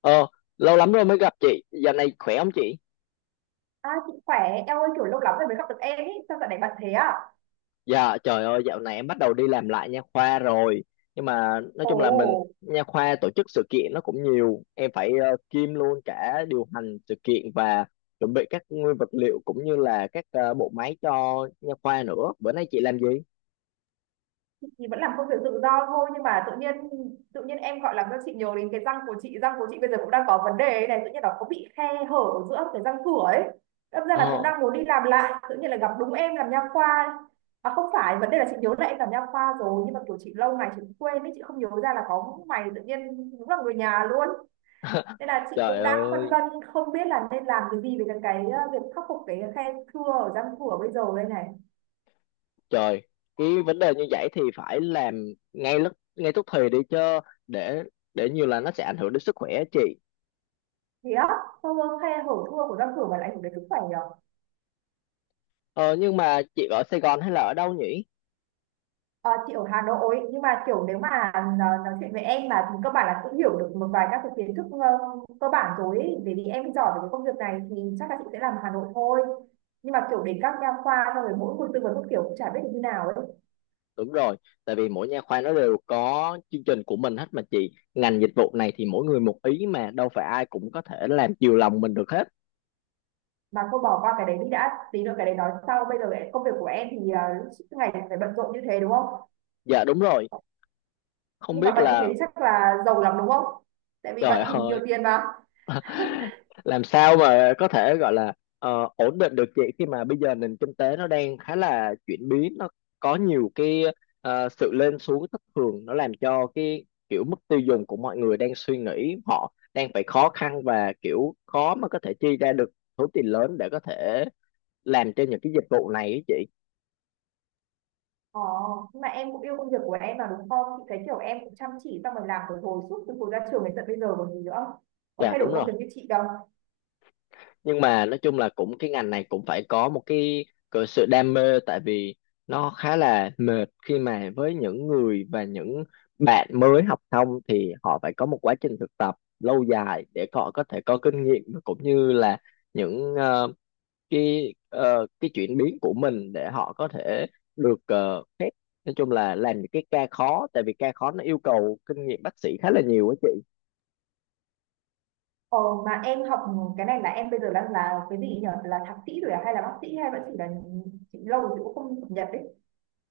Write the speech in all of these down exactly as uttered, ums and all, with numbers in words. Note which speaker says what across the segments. Speaker 1: Ờ, lâu lắm rồi mới gặp chị. Dạo này khỏe không chị?
Speaker 2: À, chị khỏe, em ơi kiểu lâu lắm rồi mới gặp được em ý, sao dạo này bận thế à?
Speaker 1: Dạ, trời ơi, dạo này em bắt đầu đi làm lại nha khoa rồi. Nhưng mà nói chung là mình
Speaker 2: Ồ,
Speaker 1: nha khoa tổ chức sự kiện nó cũng nhiều. Em phải uh, kiêm luôn cả điều hành sự kiện và chuẩn bị các nguyên vật liệu cũng như là các ờ, bộ máy cho nha khoa nữa. Bữa nay chị làm gì?
Speaker 2: chị thì vẫn làm công việc tự do thôi nhưng mà tự nhiên tự nhiên em gọi làm cho chị nhớ đến cái răng của chị, răng của chị bây giờ cũng đang có vấn đề ấy này, tự nhiên nó có bị khe hở ở giữa cái răng cửa ấy. Đâm ra là cũng
Speaker 1: Ờ,
Speaker 2: đang muốn đi làm lại, tự nhiên là gặp đúng em làm nha khoa. À không phải, vấn đề là chị nhớ là em làm nha khoa rồi nhưng mà kiểu chị lâu ngày chị cũng quên ấy, chị không nhớ ra là có mày tự nhiên đúng là người nhà luôn. Nên là chị
Speaker 1: trời
Speaker 2: cũng đang phân
Speaker 1: ơi,
Speaker 2: vân không biết là nên làm cái gì về cái, ờ, việc khắc phục cái khe thưa ở răng cửa bây giờ đây này.
Speaker 1: trời. Cái vấn đề như vậy thì phải làm ngay lúc ngay tức thì đi chứ để để nhiều là nó sẽ ảnh hưởng đến sức khỏe á chị.
Speaker 2: Thì á, khe hở thưa của răng cửa mà lại ảnh hưởng đến sức khỏe nhỉ.
Speaker 1: Ờ, nhưng mà chị ở Sài Gòn hay là ở đâu nhỉ?
Speaker 2: Ờ, chị ở Hà Nội nhưng mà kiểu nếu mà ờ, nói, chuyện với em mà thì cơ bản là cũng hiểu được một vài các cái kiến thức ờ, cơ bản rồi ấy. Bởi vì em giỏi về cái công việc này thì chắc là chị sẽ làm Hà Nội thôi, nhưng mà kiểu đến các nha khoa xong rồi mỗi một tư vấn một kiểu cũng chả biết được như nào ấy.
Speaker 1: Đúng rồi, tại vì mỗi nha khoa nó đều có chương trình của mình hết mà chị. Ngành dịch vụ này thì mỗi người một ý mà đâu phải ai cũng có thể làm chiều lòng mình được hết.
Speaker 2: Mà cô bỏ qua cái đấy đi đã, tí nữa cái đấy nói sau, bây giờ công việc của em thì à, suốt ngày phải bận rộn như thế đúng không?
Speaker 1: Dạ đúng rồi, không
Speaker 2: Nhưng mà
Speaker 1: biết
Speaker 2: bận như thế
Speaker 1: là
Speaker 2: thì chắc là giàu lắm đúng không, tại vì
Speaker 1: trời
Speaker 2: bận thì nhiều
Speaker 1: ơi
Speaker 2: tiền mà.
Speaker 1: làm sao mà có thể gọi là ờ, ổn định được chị khi mà bây giờ nền kinh tế nó đang khá là chuyển biến nó có nhiều cái ờ, sự lên xuống thất thường nó làm cho cái kiểu mức tiêu dùng của mọi người đang suy nghĩ họ đang phải khó khăn và kiểu khó mà có thể chi ra được số tiền lớn để có thể làm cho những cái dịch vụ này ấy chị.
Speaker 2: Ờ, nhưng mà em cũng yêu công việc của em mà đúng không? Chị thấy kiểu em cũng chăm chỉ xong rồi làm từ hồi suốt từ hồi ra trường đến tận bây giờ còn gì nữa. Có
Speaker 1: Dạ
Speaker 2: thay đổi
Speaker 1: đúng
Speaker 2: công
Speaker 1: rồi,
Speaker 2: việc như chị đâu.
Speaker 1: nhưng mà nói chung là cũng cái ngành này cũng phải có một cái, cái sự đam mê tại vì nó khá là mệt khi mà với những người và những bạn mới học xong thì họ phải có một quá trình thực tập lâu dài để họ có thể có kinh nghiệm và cũng như là những ờ, cái ờ, cái chuyển biến của mình để họ có thể được uh, phép nói chung là làm những cái ca khó tại vì ca khó nó yêu cầu kinh nghiệm bác sĩ khá là nhiều á chị.
Speaker 2: Ờ, mà em học cái này là em bây giờ đang là cái gì nhỉ? Là thạc sĩ rồi à? Hay là bác sĩ hay vẫn chỉ là chị lâu rồi chị cũng không cập nhật đấy.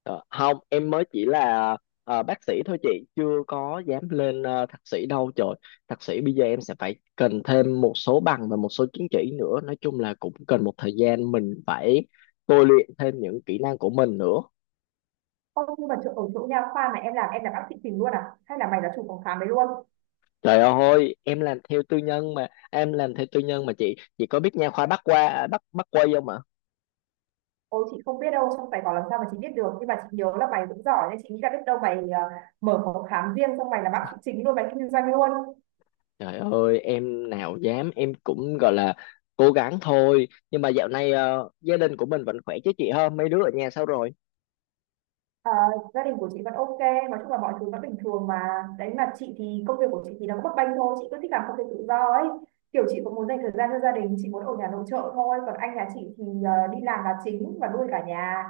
Speaker 1: Ờ, không em mới chỉ là ờ, bác sĩ thôi chị, chưa có dám lên ờ, thạc sĩ đâu trời. Thạc sĩ bây giờ em sẽ phải cần thêm một số bằng và một số chứng chỉ nữa, nói chung là cũng cần một thời gian mình phải tôi luyện thêm những kỹ năng của mình nữa.
Speaker 2: Không, nhưng mà chỗ, ở chỗ nha khoa mà em làm em là bác sĩ tìm luôn à? Hay là mày là chủ phòng khám đấy luôn?
Speaker 1: Trời ơi em làm theo tư nhân mà em làm theo tư nhân mà chị chị có biết nha khoa Bắc qua à, Bắc Bắc Quây không ạ?
Speaker 2: Ôi chị không biết đâu trong bài bảo làm sao mà chị biết được, nhưng mà chị nhớ là mày cũng giỏi nên chị nghĩ là biết đâu mày ờ, mở phòng khám riêng xong mày là bác sĩ chính luôn, mày kinh doanh luôn.
Speaker 1: Trời ơi em nào dám, em cũng gọi là cố gắng thôi. Nhưng mà dạo này ờ, gia đình của mình vẫn khỏe chứ chị, ha mấy đứa ở nhà sao rồi?
Speaker 2: Ờ, gia đình của chị vẫn ok, nói chung là mọi thứ vẫn bình thường mà. Đấy mà chị thì công việc của chị thì nó cũng bấp bênh thôi, chị cứ thích làm công việc tự do ấy. Kiểu chị cũng muốn dành thời gian cho gia đình, chị muốn ở nhà nội trợ thôi. Còn anh nhà chị thì ờ, đi làm là chính và nuôi cả nhà.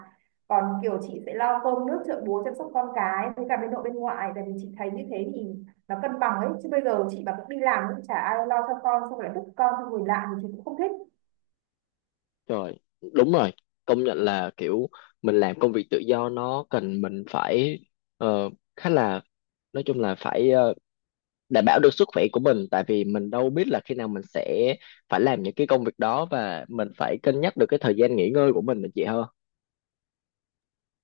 Speaker 2: Còn kiểu chị sẽ lo cơm nước chợ búa chăm sóc con cái với cả bên nội bên ngoại. Tại vì chị thấy như thế thì nó cân bằng ấy. Chứ bây giờ chị mà cũng đi làm cũng chả ai lo cho con, xong rồi lại vứt con cho người lạ thì chị cũng không thích.
Speaker 1: Trời, đúng rồi. Công nhận là kiểu mình làm công việc tự do nó cần mình phải ờ, khá là nói chung là phải ờ, đảm bảo được sức khỏe của mình tại vì mình đâu biết là khi nào mình sẽ phải làm những cái công việc đó và mình phải cân nhắc được cái thời gian nghỉ ngơi của mình nữa chị hơn.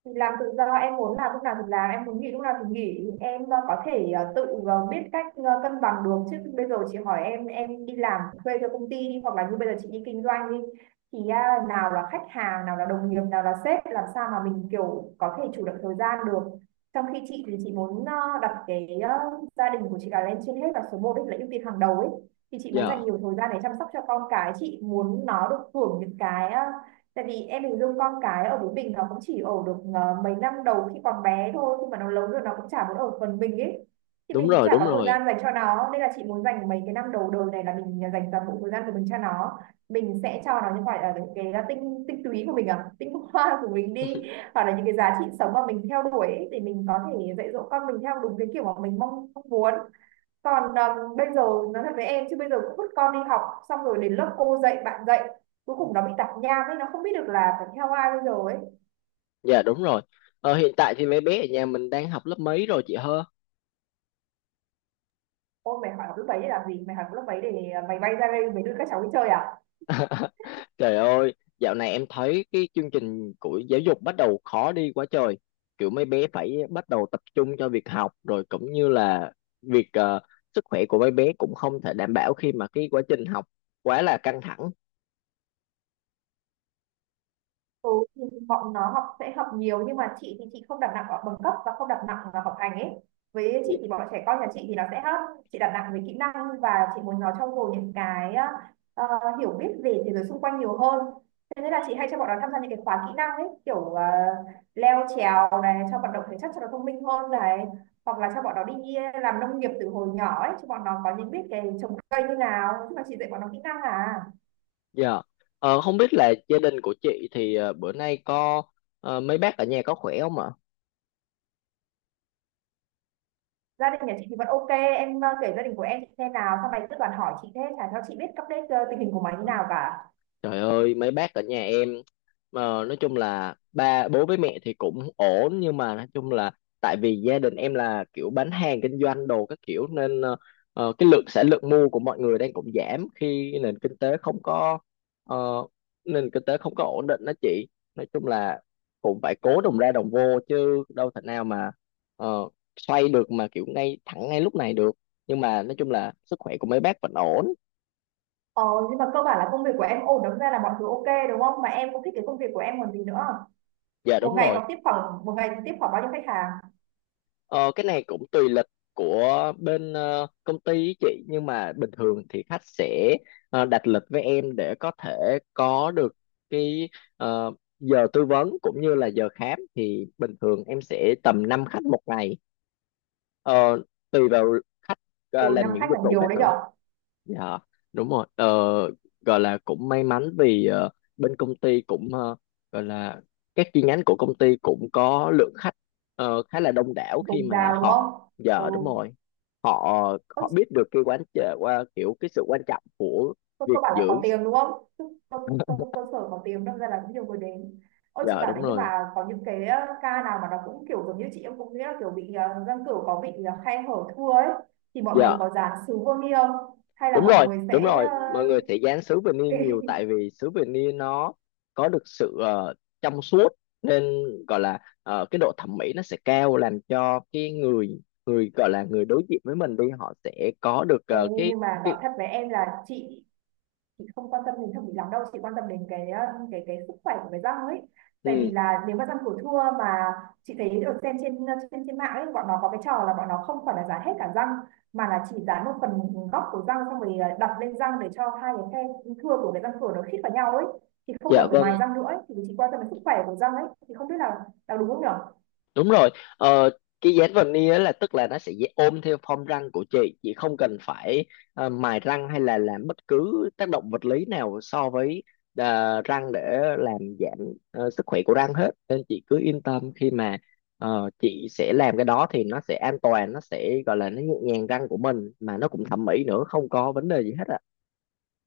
Speaker 2: Thì làm tự do em muốn làm lúc nào thì làm, em muốn nghỉ lúc nào thì nghỉ, em ờ, có thể ờ, tự ờ, biết cách ờ, cân bằng được. Chứ bây giờ chị hỏi em em đi làm thuê cho công ty đi hoặc là như bây giờ chị đi kinh doanh đi thì à, nào là khách hàng, nào là đồng nghiệp, nào là sếp, làm sao mà mình kiểu có thể chủ động thời gian được, trong khi chị thì chị muốn ờ, đặt cái ờ, gia đình của chị là lên trên hết và số một là ưu tiên hàng đầu ấy. Thì chị muốn dành
Speaker 1: Dạ,
Speaker 2: nhiều thời gian để chăm sóc cho con cái, chị muốn nó được hưởng những cái ờ, tại vì em hình dung con cái ở với mình nó cũng chỉ ở được ờ, mấy năm đầu khi còn bé thôi, khi mà nó lớn rồi nó cũng chả muốn ở phần mình ấy, thì
Speaker 1: đúng
Speaker 2: mình cũng
Speaker 1: rồi,
Speaker 2: chả
Speaker 1: đúng
Speaker 2: có thời
Speaker 1: rồi.
Speaker 2: gian dành cho nó, nên là chị muốn dành mấy cái năm đầu đời này là mình dành toàn bộ thời gian của mình cho nó. Mình sẽ cho nó những gọi là những cái ờ, tinh tinh túy của mình, à tinh hoa của mình đi, hoặc là những cái giá trị sống mà mình theo đuổi ấy, thì mình có thể dạy dỗ con mình theo đúng cái kiểu mà mình mong, mong muốn. Còn à, bây giờ nói thật với em chứ bây giờ cũng vứt con đi học, xong rồi đến lớp cô dạy bạn dạy, cuối cùng nó bị tạp nham ấy, nó không biết được là phải theo ai bây giờ ấy.
Speaker 1: Dạ, đúng rồi. Ờ, hiện tại thì mấy bé ở nhà mình đang học lớp mấy rồi chị hơ?
Speaker 2: Ôi mày hỏi học lớp mấy để làm gì, mày hỏi học lớp mấy để à, mày bay ra đây mày đưa các cháu đi chơi à?
Speaker 1: Trời ơi, dạo này em thấy cái chương trình của giáo dục bắt đầu khó đi quá trời. Kiểu mấy bé phải bắt đầu tập trung cho việc học rồi cũng như là việc ờ, sức khỏe của mấy bé cũng không thể đảm bảo khi mà cái quá trình học quá là căng thẳng.
Speaker 2: Ừ, thì bọn nó học sẽ học nhiều nhưng mà chị thì chị không đặt nặng vào bằng cấp và không đặt nặng vào học hành ấy. Với
Speaker 1: Dạ.
Speaker 2: chị thì bọn trẻ con nhà chị thì nó sẽ hấp, chị đặt nặng về kỹ năng và chị muốn nó trau dồi những cái ờ, ờ, hiểu biết về thế giới xung quanh nhiều hơn. Thế nên là chị hay cho bọn nó tham gia những cái khóa kỹ năng ấy, kiểu ờ, leo trèo này cho vận động thể chất cho nó thông minh hơn này, hoặc là cho bọn nó đi làm nông nghiệp từ hồi nhỏ ấy, cho bọn nó có những biết cái trồng cây như nào, chứ mà chị dạy bọn nó kỹ năng à.
Speaker 1: Dạ. Ờ, không biết là gia đình của chị thì ờ, bữa nay có ờ, mấy bác ở nhà có khỏe không ạ?
Speaker 2: Gia đình nhà chị thì vẫn OK, em, ơ, kể gia đình của em chị xem nào, sau này cứ toàn hỏi chị thế chả cho chị biết update, ơ, tình hình của mày như nào cả.
Speaker 1: Trời ơi, mấy bác ở nhà em mà nói chung là ba bố với mẹ thì cũng ổn, nhưng mà nói chung là tại vì gia đình em là kiểu bán hàng kinh doanh đồ các kiểu nên ờ, ờ, cái lượng sản lượng mua của mọi người đang cũng giảm khi nền kinh tế không có ờ, nền kinh tế không có ổn định đó chị. Nói chung là cũng phải cố đồng ra đồng vô chứ đâu thể nào mà ờ, xoay được mà kiểu ngay thẳng ngay lúc này được. Nhưng mà nói chung là sức khỏe của mấy bác vẫn ổn.
Speaker 2: Ờ, nhưng mà cơ bản là công việc của em ổn, đâm ra là mọi thứ OK, đúng không? Mà em cũng thích cái công việc của em còn gì nữa.
Speaker 1: Dạ
Speaker 2: Một
Speaker 1: đúng
Speaker 2: ngày
Speaker 1: rồi.
Speaker 2: còn tiếp khoảng, một ngày tiếp khoảng bao nhiêu khách hàng?
Speaker 1: Ờ, cái này cũng tùy lịch của bên ờ, công ty ý chị, nhưng mà bình thường thì khách sẽ ờ, đặt lịch với em để có thể có được cái ờ, giờ tư vấn cũng như là giờ khám thì bình thường em sẽ tầm năm khách một ngày. Ờ, tùy vào khách ờ,
Speaker 2: Ôi, năm
Speaker 1: làm những
Speaker 2: khách là
Speaker 1: dịch vụ
Speaker 2: nhiều
Speaker 1: khác
Speaker 2: đấy
Speaker 1: nữa.
Speaker 2: nhở,
Speaker 1: Dạ đúng rồi, ờ, gọi là cũng may mắn vì ờ, bên công ty cũng ờ, gọi là các chi nhánh của công ty cũng có lượng khách ờ, khá là đông đảo
Speaker 2: dồi
Speaker 1: khi mà
Speaker 2: dào đúng
Speaker 1: họ
Speaker 2: không? Ừ.
Speaker 1: giờ đúng rồi họ
Speaker 2: Ơ,
Speaker 1: họ biết được cái quán chợ qua kiểu cái sự quan trọng của
Speaker 2: Cô,
Speaker 1: việc
Speaker 2: cô bảo là có
Speaker 1: giữ.
Speaker 2: tiếng đúng không? Cơ, cơ, cơ sở có tiếng đâm ra là cũng nhiều người đến. Ôi chị
Speaker 1: Dạ
Speaker 2: bảo
Speaker 1: đúng
Speaker 2: đấy, nhưng
Speaker 1: rồi,
Speaker 2: mà có những cái ờ, ca nào mà nó cũng kiểu giống như chị, em cũng nghĩ là kiểu bị ờ, răng cửu có bị ờ, khe hở thưa ấy, thì mọi người
Speaker 1: giờ
Speaker 2: có dán sứ vô ni không? Hay là
Speaker 1: đúng
Speaker 2: mọi
Speaker 1: rồi,
Speaker 2: người
Speaker 1: đúng
Speaker 2: sẽ
Speaker 1: rồi,
Speaker 2: ờ,
Speaker 1: mọi người sẽ dán sứ vinny nhiều tại vì sứ vinny nó có được sự ờ, trong suốt nên gọi là ờ, cái độ thẩm mỹ nó sẽ cao làm cho cái người người gọi là người đối diện với mình đi họ sẽ có được
Speaker 2: Ê,
Speaker 1: ờ, cái
Speaker 2: nhưng mà nói
Speaker 1: cái
Speaker 2: thật với em là chị chị không quan tâm đến thẩm mỹ lắm đâu, chị quan tâm đến cái uh, cái cái sức khỏe của cái răng ấy. Tại vì
Speaker 1: ừ,
Speaker 2: là nếu mà răng của thưa mà chị thấy được xem trên ờ, trên trên mạng ấy, bọn nó có cái trò là bọn nó không phải là dán hết cả răng, mà là chỉ dán một phần góc của răng xong rồi uh, đặt lên răng để cho hai cái khe thưa của cái răng cửa nó khít vào nhau ấy, thì không cần
Speaker 1: dạ
Speaker 2: phải
Speaker 1: vâng.
Speaker 2: mài răng nữa ấy. Thì chị quan tâm đến sức khỏe của răng ấy, thì không biết là là đúng không nhỉ.
Speaker 1: Đúng rồi, ờ, cái dán veneer á là tức là nó sẽ dễ ôm theo form răng của chị, chị không cần phải ờ, mài răng hay là làm bất cứ tác động vật lý nào so với ờ, răng để làm giảm ờ, sức khỏe của răng hết. Nên chị cứ yên tâm khi mà ờ, chị sẽ làm cái đó thì nó sẽ an toàn, nó sẽ gọi là nó nhẹ nhàng răng của mình mà nó cũng thẩm mỹ nữa, không có vấn đề gì hết ạ.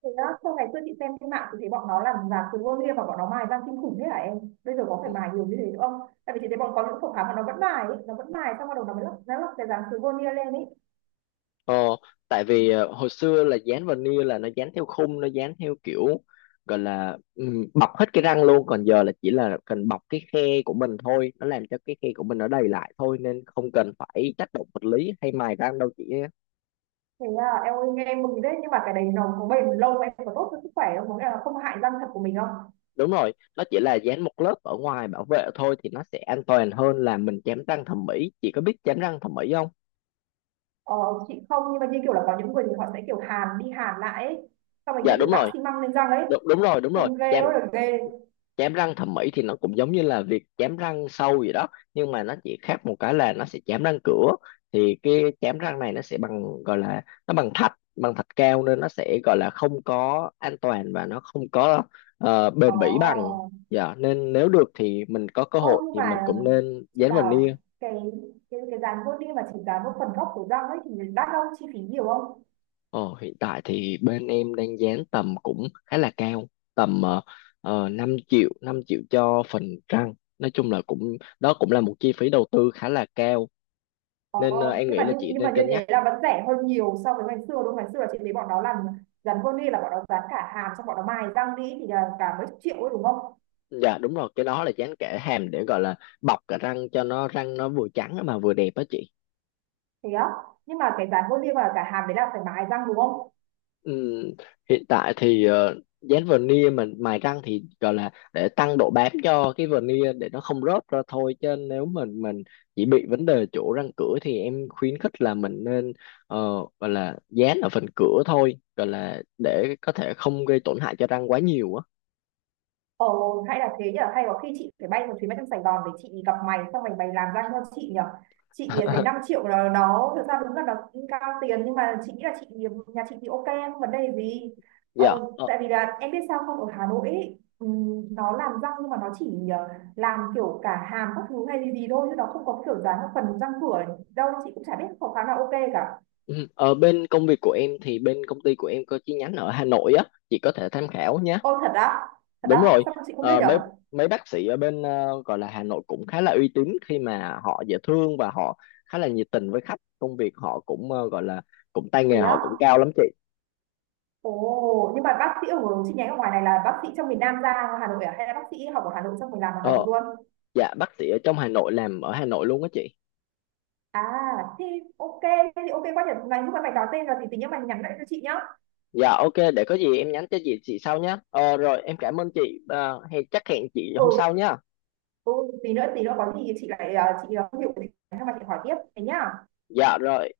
Speaker 2: Thế đó sau ngày xưa chị xem trên mạng thì thấy bọn nó làm giả từ vô lia và bọn nó mài răng kinh khủng thế hả em? Bây giờ có phải
Speaker 1: Ừ.
Speaker 2: mài nhiều như thế nữa không? Tại vì chị thấy bọn có những phòng khám mà nó vẫn mài ấy, nó vẫn mài xong bắt đầu nó mới lắp nó lắp cái dán từ vô lia lên ấy.
Speaker 1: Ờ, tại vì ờ, hồi xưa là dán veneer là nó dán theo khung, nó dán theo kiểu gọi là ừm, bọc hết cái răng luôn, còn giờ là chỉ là cần bọc cái khe của mình thôi, nó làm cho cái khe của mình nó đầy lại thôi nên không cần phải tác động vật lý hay mài răng đâu chị. Á.
Speaker 2: Thế à, em ơi nghe em mừng đấy nhưng mà cái đấy nó có bền lâu, em có tốt cho sức khỏe không? Có nghĩa là không hại răng thật của mình không?
Speaker 1: Đúng rồi, nó chỉ là dán một lớp ở ngoài bảo vệ thôi thì nó sẽ an toàn hơn là mình chém răng thẩm mỹ. Chị có biết chém răng thẩm mỹ không?
Speaker 2: Ờ, chị không, nhưng mà như kiểu là có những người thì họ sẽ kiểu hàn đi hàn lại ấy. Xong rồi như
Speaker 1: Dạ
Speaker 2: kiểu
Speaker 1: đúng
Speaker 2: đắp
Speaker 1: rồi,
Speaker 2: xi măng lên răng ấy.
Speaker 1: đúng, đúng rồi, đúng rồi.
Speaker 2: Trông ghê
Speaker 1: Chém
Speaker 2: ơi là ghê.
Speaker 1: chém răng thẩm mỹ thì nó cũng giống như là việc chém răng sâu gì đó, nhưng mà nó chỉ khác một cái là nó sẽ chém răng cửa thì cái chém răng này nó sẽ bằng gọi là nó bằng thạch bằng thạch cao nên nó sẽ gọi là không có an toàn và nó không có ờ, bền bỉ bằng.
Speaker 2: Ồ.
Speaker 1: Dạ nên nếu được thì mình có cơ
Speaker 2: Ôi
Speaker 1: hội
Speaker 2: nhưng
Speaker 1: thì mình
Speaker 2: mà
Speaker 1: cũng nên
Speaker 2: chị
Speaker 1: dán veneer.
Speaker 2: bảo cái cái cái dán vô đi mà chỉ dán một phần gốc của răng ấy thì đắt không, chi phí nhiều không?
Speaker 1: Ồ, hiện tại thì bên em đang dán tầm cũng khá là cao, tầm uh, năm triệu năm triệu cho phần răng, nói chung là cũng đó cũng là một chi phí đầu tư khá là cao nên ờ,
Speaker 2: Ồ,
Speaker 1: em
Speaker 2: nhưng
Speaker 1: nghĩ
Speaker 2: mà
Speaker 1: là
Speaker 2: như
Speaker 1: chị
Speaker 2: nhưng mà
Speaker 1: nên
Speaker 2: như
Speaker 1: cân nhắc.
Speaker 2: thế là vẫn rẻ hơn nhiều so với ngày xưa đúng không? Ngày xưa là chị thấy bọn nó làm dán vô đi là bọn nó dán cả hàm xong bọn nó mài răng đi thì là cả mấy chục triệu ấy đúng không?
Speaker 1: Dạ đúng rồi, cái đó là dán kẽ hàm để gọi là bọc cả răng cho nó răng nó vừa trắng mà vừa đẹp á chị.
Speaker 2: Thế á? Nhưng mà cái dán vô đi và cả hàm đấy là phải mài răng đúng không?
Speaker 1: Ừm, hiện tại thì ờ, dán veneer mà mài răng thì gọi là để tăng độ bám cho cái veneer để nó không rớt ra thôi, chứ nếu mình mình chỉ bị vấn đề chỗ răng cửa thì em khuyến khích là mình nên ờ, gọi là dán ở phần cửa thôi gọi là để có thể không gây tổn hại cho răng quá nhiều á.
Speaker 2: Ồ, hay là thế nhở, hay có khi chị phải bay một chuyến bay sang Sài Gòn để chị gặp mày, xong mày bày làm ra cho chị nhở. Chị thì thấy năm triệu là nó, thực ra đúng là nó cũng cao tiền, nhưng mà chị nghĩ là chị, nhà chị thì ok, không vấn đề gì. Ờ,
Speaker 1: Dạ.
Speaker 2: tại vì là em biết sao không, ở Hà Nội ấy, ừm, nó làm răng nhưng mà nó chỉ ờ, làm kiểu cả hàm các thứ hay gì gì thôi, chứ nó không có kiểu dán một phần răng cửa đâu, chị cũng chả biết có khá là ok cả.
Speaker 1: Ừ, ở bên công việc của em thì bên công ty của em có chi nhánh ở Hà Nội á, chị có thể tham khảo nhé.
Speaker 2: Ô thật á, thật
Speaker 1: Đúng
Speaker 2: á,
Speaker 1: rồi,
Speaker 2: sao mà chị không biết
Speaker 1: ờ, mấy
Speaker 2: nhở?
Speaker 1: mấy bác sĩ ở bên ờ, gọi là Hà Nội cũng khá là uy tín khi mà họ dễ thương và họ khá là nhiệt tình với khách. Công việc họ cũng ờ, gọi là cũng tay
Speaker 2: Thế
Speaker 1: nghề
Speaker 2: á,
Speaker 1: họ cũng cao lắm chị.
Speaker 2: ồ, nhưng mà bác sĩ ở chi nhánh ở ngoài này là bác sĩ trong miền Nam ra Hà Nội à? Hay là bác sĩ học ở Hà Nội xong rồi làm ở Hà
Speaker 1: Ờ,
Speaker 2: Nội luôn?
Speaker 1: dạ bác sĩ ở trong Hà Nội làm ở Hà Nội luôn á chị.
Speaker 2: À, thì ok, thế thì ok quá nhỉ. Mày lúc mà mày nói tên rồi thì tí nữa mày nhắn lại cho chị nhá.
Speaker 1: Dạ ok, để có gì em nhắn cho chị chị sau nhé. Ờ, rồi em cảm ơn chị, ờ, hẹn chắc hẹn chị
Speaker 2: Ừ,
Speaker 1: hôm sau nhé.
Speaker 2: ừ, tí nữa tí nữa có gì thì chị lại ờ, chị ờ, không hiểu thì mà chị hỏi tiếp thế nhá.
Speaker 1: Dạ rồi.